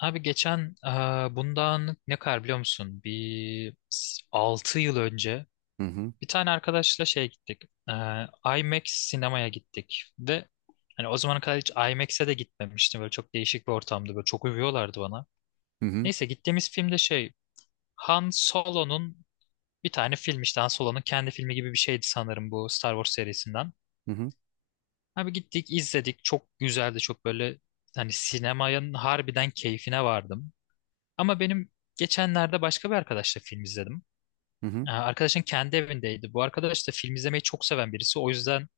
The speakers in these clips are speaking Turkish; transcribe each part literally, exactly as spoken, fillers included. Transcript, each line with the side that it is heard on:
left: Abi geçen e, bundan ne kadar biliyor musun? Bir altı yıl önce
right: Hı hı.
left: bir tane arkadaşla şeye gittik. E, IMAX sinemaya gittik. Ve hani o zamana kadar hiç I M A X'e de gitmemiştim. Böyle çok değişik bir ortamdı. Böyle çok övüyorlardı bana.
right: Hı hı.
left: Neyse gittiğimiz film de şey Han Solo'nun bir tane film, işte Han Solo'nun kendi filmi gibi bir şeydi sanırım, bu Star Wars serisinden.
right: Hı hı.
left: Abi gittik izledik. Çok güzeldi. Çok böyle hani sinemanın harbiden keyfine vardım. Ama benim geçenlerde başka bir arkadaşla film izledim.
right: Hı hı.
left: Ee, Arkadaşın kendi evindeydi. Bu arkadaş da film izlemeyi çok seven birisi. O yüzden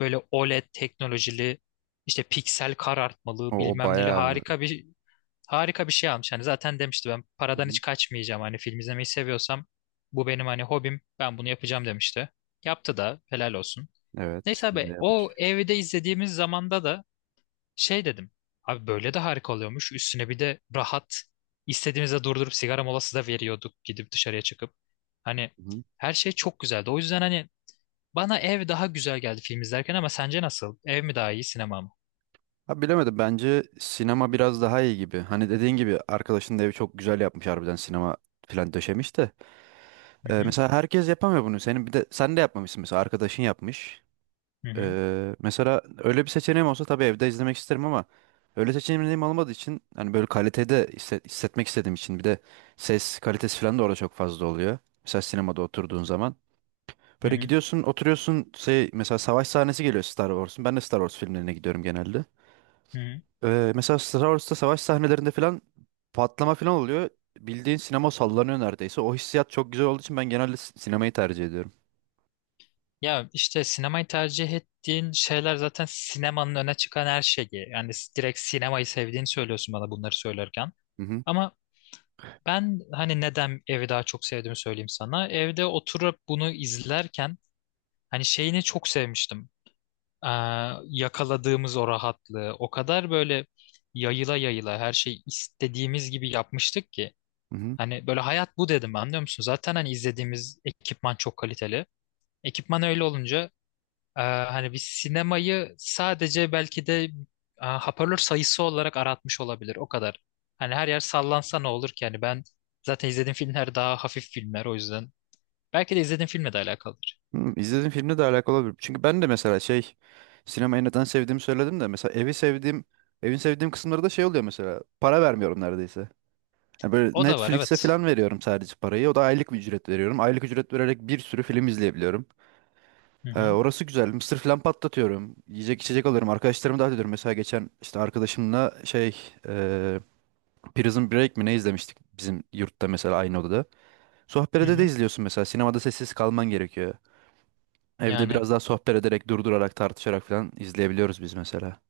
left: böyle oled teknolojili işte piksel karartmalı
right: O, o
left: bilmem neli
right: bayağı.
left: harika bir harika bir şey almış. Hani zaten demişti, ben
right: Hı
left: paradan
right: hı.
left: hiç kaçmayacağım. Hani film izlemeyi seviyorsam bu benim hani hobim. Ben bunu yapacağım demişti. Yaptı da helal olsun.
right: Evet,
left: Neyse
right: güzel
left: abi o
right: yapmış.
left: evde izlediğimiz zamanda da şey dedim. Abi böyle de harika oluyormuş. Üstüne bir de rahat. İstediğimizde durdurup sigara molası da veriyorduk gidip dışarıya çıkıp. Hani
right: Hı hı.
left: her şey çok güzeldi. O yüzden hani bana ev daha güzel geldi film izlerken, ama sence nasıl? Ev mi daha iyi sinema mı?
right: Ha, bilemedim, bence sinema biraz daha iyi gibi. Hani dediğin gibi arkadaşın da evi çok güzel yapmış, harbiden sinema falan döşemiş de.
left: Hı
right: Ee,
left: hı,
right: mesela herkes yapamıyor bunu. Senin bir de sen de yapmamışsın mesela, arkadaşın yapmış.
left: hı hı,
right: Ee, mesela öyle bir seçeneğim olsa tabii evde izlemek isterim, ama öyle seçeneğim olmadığı için hani böyle kalitede hisse- hissetmek istediğim için, bir de ses kalitesi falan da orada çok fazla oluyor. Mesela sinemada oturduğun zaman.
left: hı
right: Böyle
left: hı,
right: gidiyorsun, oturuyorsun, şey, mesela savaş sahnesi geliyor Star Wars'un. Ben de Star Wars filmlerine gidiyorum genelde.
left: hı hı.
right: Ee, mesela Star Wars'ta savaş sahnelerinde falan patlama falan oluyor. Bildiğin sinema sallanıyor neredeyse. O hissiyat çok güzel olduğu için ben genelde si- sinemayı tercih ediyorum.
left: Ya işte sinemayı tercih ettiğin şeyler zaten sinemanın öne çıkan her şeyi. Yani s- direkt sinemayı sevdiğini söylüyorsun bana bunları söylerken.
right: Hı hı.
left: Ama ben hani neden evi daha çok sevdiğimi söyleyeyim sana. Evde oturup bunu izlerken hani şeyini çok sevmiştim. Ee, yakaladığımız o rahatlığı. O kadar böyle yayıla yayıla her şey istediğimiz gibi yapmıştık ki.
right: Hı hı.
left: Hani böyle hayat bu dedim, anlıyor musun? Zaten hani izlediğimiz ekipman çok kaliteli. Ekipman öyle olunca e, hani biz sinemayı sadece belki de e, hoparlör sayısı olarak aratmış olabilir. O kadar. Hani her yer sallansa ne olur ki? Hani ben zaten izlediğim filmler daha hafif filmler o yüzden. Belki de izlediğim filmle de alakalıdır.
right: Hı, izlediğim filmle de alakalı olabilir. Çünkü ben de mesela şey, sinemayı neden sevdiğimi söyledim de, mesela evi sevdiğim, evin sevdiğim kısımları da şey oluyor: mesela para vermiyorum neredeyse. Yani böyle
left: O da var
right: Netflix'e
left: evet.
right: falan veriyorum sadece parayı. O da aylık bir ücret veriyorum. Aylık ücret vererek bir sürü film izleyebiliyorum.
left: Hı
right: Ee,
left: hı.
right: orası güzel. Mısır falan patlatıyorum. Yiyecek içecek alıyorum. Arkadaşlarımı davet ediyorum. Mesela geçen işte arkadaşımla şey, e, Prison Break mi ne izlemiştik bizim yurtta, mesela aynı odada.
left: Hı
right: Sohbetede de
left: hı.
right: izliyorsun mesela. Sinemada sessiz kalman gerekiyor. Evde
left: Yani
right: biraz daha sohbet ederek, durdurarak, tartışarak falan izleyebiliyoruz biz mesela.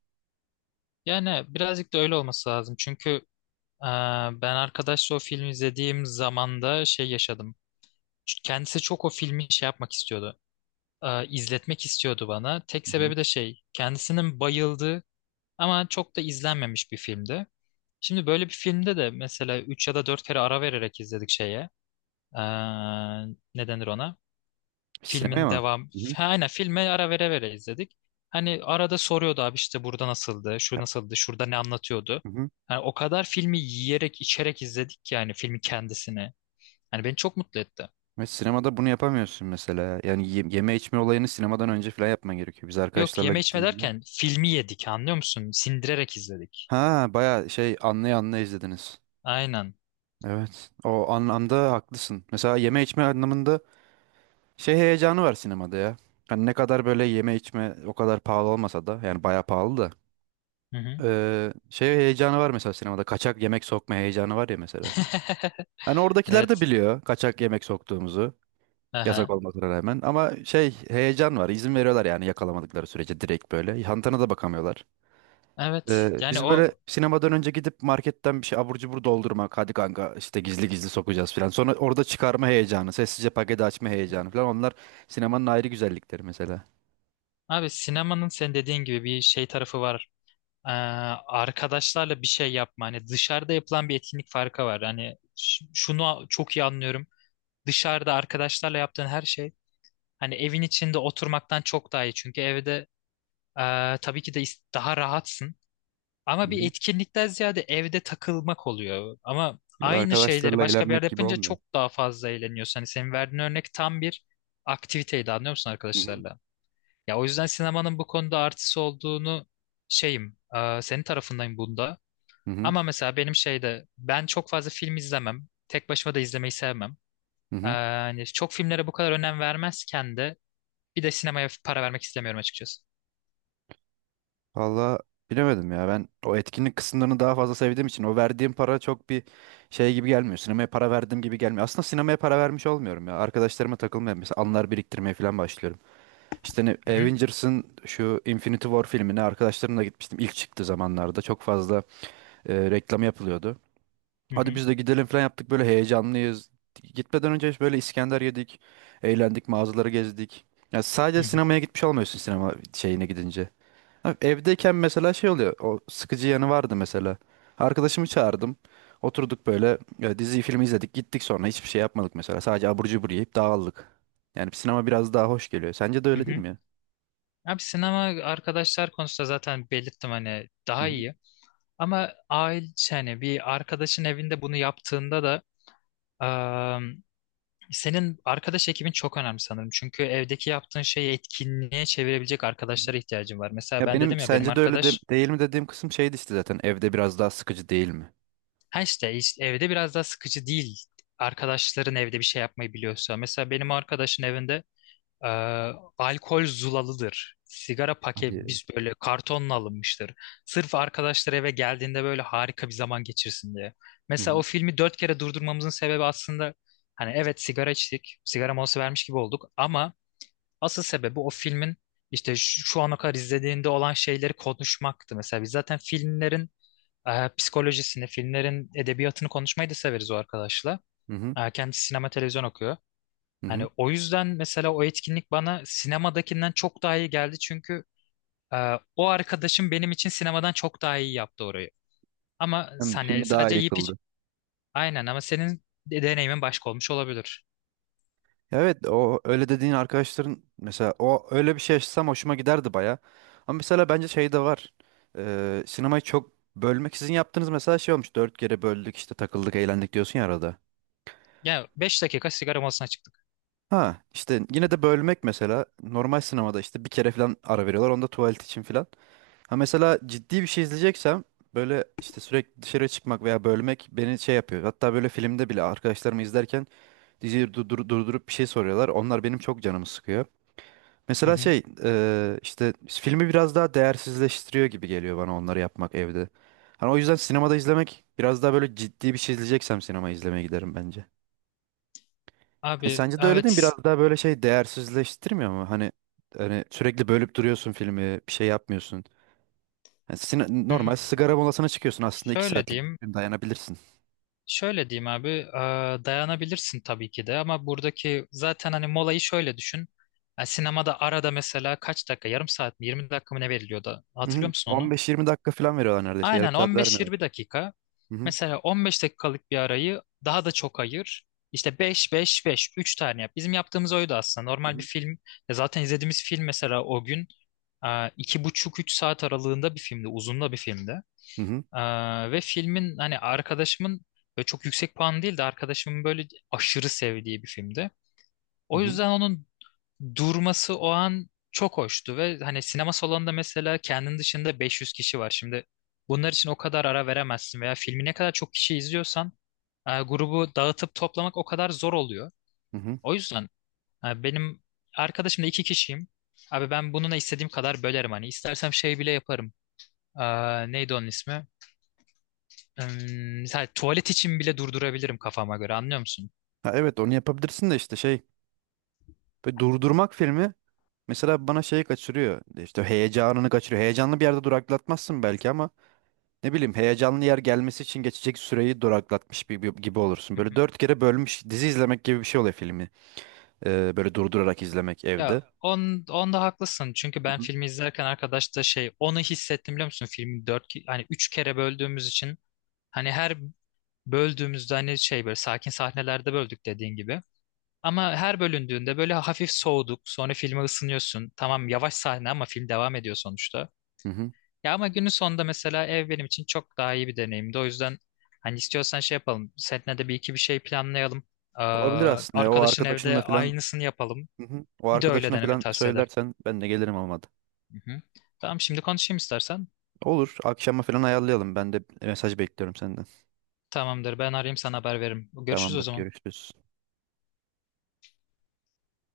left: yani birazcık da öyle olması lazım. Çünkü e, ben arkadaşla o filmi izlediğim zamanda şey yaşadım. Çünkü kendisi çok o filmi şey yapmak istiyordu. E, izletmek istiyordu bana. Tek
right: Hı-hı.
left: sebebi de şey, kendisinin bayıldığı ama çok da izlenmemiş bir filmdi. Şimdi böyle bir filmde de mesela üç ya da dört kere ara vererek izledik şeye. E, ne denir ona?
right: Sinemaya
left: Filmin
right: mı?
left: devam.
right: Hı-hı.
left: Ha, aynen filme ara vere vere izledik. Hani arada soruyordu, abi işte burada nasıldı, şu nasıldı, şurada ne anlatıyordu.
right: Hı-hı.
left: Hani o kadar filmi yiyerek içerek izledik ki yani filmi kendisini. Hani beni çok mutlu etti.
right: Ve sinemada bunu yapamıyorsun mesela. Yani ye- yeme içme olayını sinemadan önce falan yapman gerekiyor, biz
left: Yok,
right: arkadaşlarla
left: yeme içme
right: gittiğimizde.
left: derken filmi yedik, anlıyor musun? Sindirerek izledik.
right: Ha, bayağı şey, anlaya anlaya izlediniz.
left: Aynen.
right: Evet. O anlamda haklısın. Mesela yeme içme anlamında şey heyecanı var sinemada ya. Hani ne kadar böyle yeme içme o kadar pahalı olmasa da, yani bayağı pahalı da,
left: Hı hı.
right: eee, şey heyecanı var mesela sinemada. Kaçak yemek sokma heyecanı var ya mesela. Hani oradakiler de
left: Evet.
right: biliyor kaçak yemek soktuğumuzu. Yasak
left: Aha.
right: olmasına rağmen ama şey, heyecan var. İzin veriyorlar yani, yakalamadıkları sürece direkt böyle. Hantana da bakamıyorlar.
left: Evet.
right: Ee,
left: Yani
right: biz böyle
left: o,
right: sinemadan önce gidip marketten bir şey abur cubur doldurmak. Hadi kanka, işte gizli gizli sokacağız falan. Sonra orada çıkarma heyecanı, sessizce paketi açma heyecanı falan. Onlar sinemanın ayrı güzellikleri mesela.
left: abi sinemanın sen dediğin gibi bir şey tarafı var. e, arkadaşlarla bir şey yapma. Hani dışarıda yapılan bir etkinlik farkı var. Hani ş- şunu çok iyi anlıyorum. Dışarıda arkadaşlarla yaptığın her şey hani evin içinde oturmaktan çok daha iyi. Çünkü evde e, tabii ki de is- daha rahatsın.
right: Hı
left: Ama bir
right: hı.
left: etkinlikten ziyade evde takılmak oluyor. Ama
right: Ya da
left: aynı şeyleri
right: arkadaşlarla
left: başka bir yerde
right: eğlenmek gibi
left: yapınca
right: olmuyor.
left: çok daha fazla eğleniyorsun. Hani senin verdiğin örnek tam bir aktiviteydi, anlıyor musun
right: Hı hı.
left: arkadaşlarla? Ya o yüzden sinemanın bu konuda artısı olduğunu şeyim, e, senin tarafındayım bunda.
right: Hı hı.
left: Ama mesela benim şeyde ben çok fazla film izlemem. Tek başıma da izlemeyi sevmem.
right: Hı
left: Ee,
right: hı.
left: hani çok filmlere bu kadar önem vermezken de bir de sinemaya para vermek istemiyorum açıkçası.
right: Valla, bilemedim ya, ben o etkinlik kısımlarını daha fazla sevdiğim için o verdiğim para çok bir şey gibi gelmiyor. Sinemaya para verdiğim gibi gelmiyor. Aslında sinemaya para vermiş olmuyorum ya. Arkadaşlarıma takılmaya, mesela anılar biriktirmeye falan başlıyorum. İşte ne,
left: Hı hı,
right: Avengers'ın şu Infinity War filmine arkadaşlarımla gitmiştim. İlk çıktığı zamanlarda çok fazla e, reklam yapılıyordu.
left: hı
right: Hadi
left: hı,
right: biz de gidelim falan yaptık, böyle heyecanlıyız. Gitmeden önce işte böyle İskender yedik, eğlendik, mağazaları gezdik. Ya sadece
left: hı hı,
right: sinemaya gitmiş olmuyorsun sinema şeyine gidince. Ha, evdeyken mesela şey oluyor. O sıkıcı yanı vardı mesela. Arkadaşımı çağırdım. Oturduk böyle, e, diziyi filmi izledik. Gittik sonra hiçbir şey yapmadık mesela. Sadece abur cubur yiyip dağıldık. Yani sinema biraz daha hoş geliyor. Sence de
left: hı
right: öyle değil
left: hı.
right: mi
left: Abi sinema arkadaşlar konusunda zaten belirttim hani
right: ya?
left: daha iyi. Ama aile şey hani bir arkadaşın evinde bunu yaptığında da eee, senin arkadaş ekibin çok önemli sanırım. Çünkü evdeki yaptığın şeyi etkinliğe çevirebilecek
right: Hı hı.
left: arkadaşlara ihtiyacın var. Mesela
right: Ya
left: ben
right: benim
left: dedim ya benim
right: sence de öyle de-
left: arkadaş.
right: değil mi dediğim kısım şeydi işte, zaten evde biraz daha sıkıcı değil mi?
left: Ha, işte, işte evde biraz daha sıkıcı değil. Arkadaşların evde bir şey yapmayı biliyorsa. Mesela benim arkadaşın evinde e, alkol zulalıdır. Sigara paket
right: Hadi.
left: biz böyle kartonla alınmıştır. Sırf arkadaşlar eve geldiğinde böyle harika bir zaman geçirsin diye.
right: Hı
left: Mesela o
right: hı.
left: filmi dört kere durdurmamızın sebebi aslında, hani evet, sigara içtik, sigara molası vermiş gibi olduk, ama asıl sebebi o filmin işte şu, şu ana kadar izlediğinde olan şeyleri konuşmaktı. Mesela biz zaten filmlerin ee, psikolojisini, filmlerin edebiyatını konuşmayı da severiz o arkadaşla.
right: Hı hı.
left: Ee, kendisi sinema televizyon okuyor.
right: Hı
left: Hani
right: hı.
left: o yüzden mesela o etkinlik bana sinemadakinden çok daha iyi geldi çünkü e, o arkadaşım benim için sinemadan çok daha iyi yaptı orayı. Ama
right: Hem
left: hani
right: filmi daha
left: sadece
right: iyi
left: yiyip
right: kıldı.
left: içip aynen, ama senin de- deneyimin başka olmuş olabilir.
right: Ya evet, o öyle dediğin arkadaşların mesela, o öyle bir şey yaşasam hoşuma giderdi baya. Ama mesela bence şey de var. Ee, sinemayı çok bölmek, sizin yaptığınız mesela şey olmuş. Dört kere böldük, işte takıldık, eğlendik diyorsun ya arada.
left: Ya beş dakika sigara molasına çıktık.
right: Ha işte, yine de bölmek mesela, normal sinemada işte bir kere falan ara veriyorlar onda, tuvalet için falan. Ha mesela ciddi bir şey izleyeceksem, böyle işte sürekli dışarı çıkmak veya bölmek beni şey yapıyor. Hatta böyle filmde bile arkadaşlarımı izlerken diziyi durdur- durdurup bir şey soruyorlar. Onlar benim çok canımı sıkıyor.
left: Hı
right: Mesela
left: hı.
right: şey, eee, işte filmi biraz daha değersizleştiriyor gibi geliyor bana, onları yapmak evde. Hani o yüzden sinemada izlemek biraz daha böyle, ciddi bir şey izleyeceksem sinema izlemeye giderim bence. E,
left: Abi
right: sence de öyle değil mi?
left: evet.
right: Biraz daha böyle şey değersizleştirmiyor mu? Hani hani sürekli bölüp duruyorsun filmi, bir şey yapmıyorsun. Yani sine- normal
left: hmm,
right: sigara molasına çıkıyorsun, aslında iki
left: Şöyle
right: saatlik bir
left: diyeyim.
right: film, dayanabilirsin.
left: Şöyle diyeyim abi, eee, dayanabilirsin tabii ki de, ama buradaki zaten hani molayı şöyle düşün. Yani sinemada arada mesela kaç dakika, yarım saat mi, yirmi dakika mı ne veriliyordu?
right: Hı
left: Hatırlıyor
right: hı.
left: musun onu?
right: on beş yirmi dakika falan veriyorlar neredeyse. Yarım
left: Aynen
right: saat vermiyorlar.
left: on beş yirmi dakika.
right: Hı hı.
left: Mesela on beş dakikalık bir arayı daha da çok ayır. İşte beş beş-beş, üç tane yap. Bizim yaptığımız oydu aslında.
right: Hı
left: Normal bir
right: hı.
left: film, ya zaten izlediğimiz film mesela o gün eee, iki buçuk üç saat aralığında bir filmdi, uzun da bir filmdi.
right: Hı hı.
left: Ee, ve filmin hani arkadaşımın böyle çok yüksek puan değil de arkadaşımın böyle aşırı sevdiği bir filmdi.
right: Hı
left: O
right: hı.
left: yüzden onun durması o an çok hoştu ve hani sinema salonunda mesela kendin dışında beş yüz kişi var. Şimdi bunlar için o kadar ara veremezsin veya filmi ne kadar çok kişi izliyorsan e, grubu dağıtıp toplamak o kadar zor oluyor.
right: Hı hı.
left: O yüzden e, benim arkadaşımla iki kişiyim. Abi ben bununla istediğim kadar bölerim, hani istersem şey bile yaparım. Ee, neydi onun ismi? Im, Mesela tuvalet için bile durdurabilirim kafama göre, anlıyor musun?
right: Ha, evet, onu yapabilirsin de işte şey, böyle durdurmak filmi mesela bana şeyi kaçırıyor. İşte heyecanını kaçırıyor. Heyecanlı bir yerde duraklatmazsın belki ama, ne bileyim, heyecanlı yer gelmesi için geçecek süreyi duraklatmış bir- bir- gibi olursun.
left: Hı hı.
right: Böyle dört kere bölmüş dizi izlemek gibi bir şey oluyor filmi. Ee, böyle durdurarak izlemek
left: Ya
right: evde.
left: on, onda haklısın çünkü
right: Hı
left: ben
right: hı.
left: filmi izlerken arkadaş da şey, onu hissettim, biliyor musun? Filmi dört ki- hani üç kere böldüğümüz için hani her böldüğümüzde hani şey böyle sakin sahnelerde böldük dediğin gibi. Ama her bölündüğünde böyle hafif soğuduk, sonra filme ısınıyorsun. Tamam yavaş sahne ama film devam ediyor sonuçta.
right: Hı hı.
left: Ya ama günün sonunda mesela ev benim için çok daha iyi bir deneyimdi. O yüzden hani istiyorsan şey yapalım. Seninle de bir iki bir şey planlayalım. Ee,
right: Olabilir aslında ya, o
left: arkadaşın
right: arkadaşınla
left: evde
right: falan.
left: aynısını yapalım.
right: Hı hı. O
left: Bir de öyle
right: arkadaşına
left: deneme
right: falan
left: tavsiye ederim.
right: söylersen ben de gelirim, olmadı.
left: Hı hı. Tamam şimdi konuşayım istersen.
right: Olur, akşama falan ayarlayalım. Ben de mesaj bekliyorum senden.
left: Tamamdır, ben arayayım sana haber veririm. Görüşürüz o
right: Tamamdır,
left: zaman.
right: görüşürüz.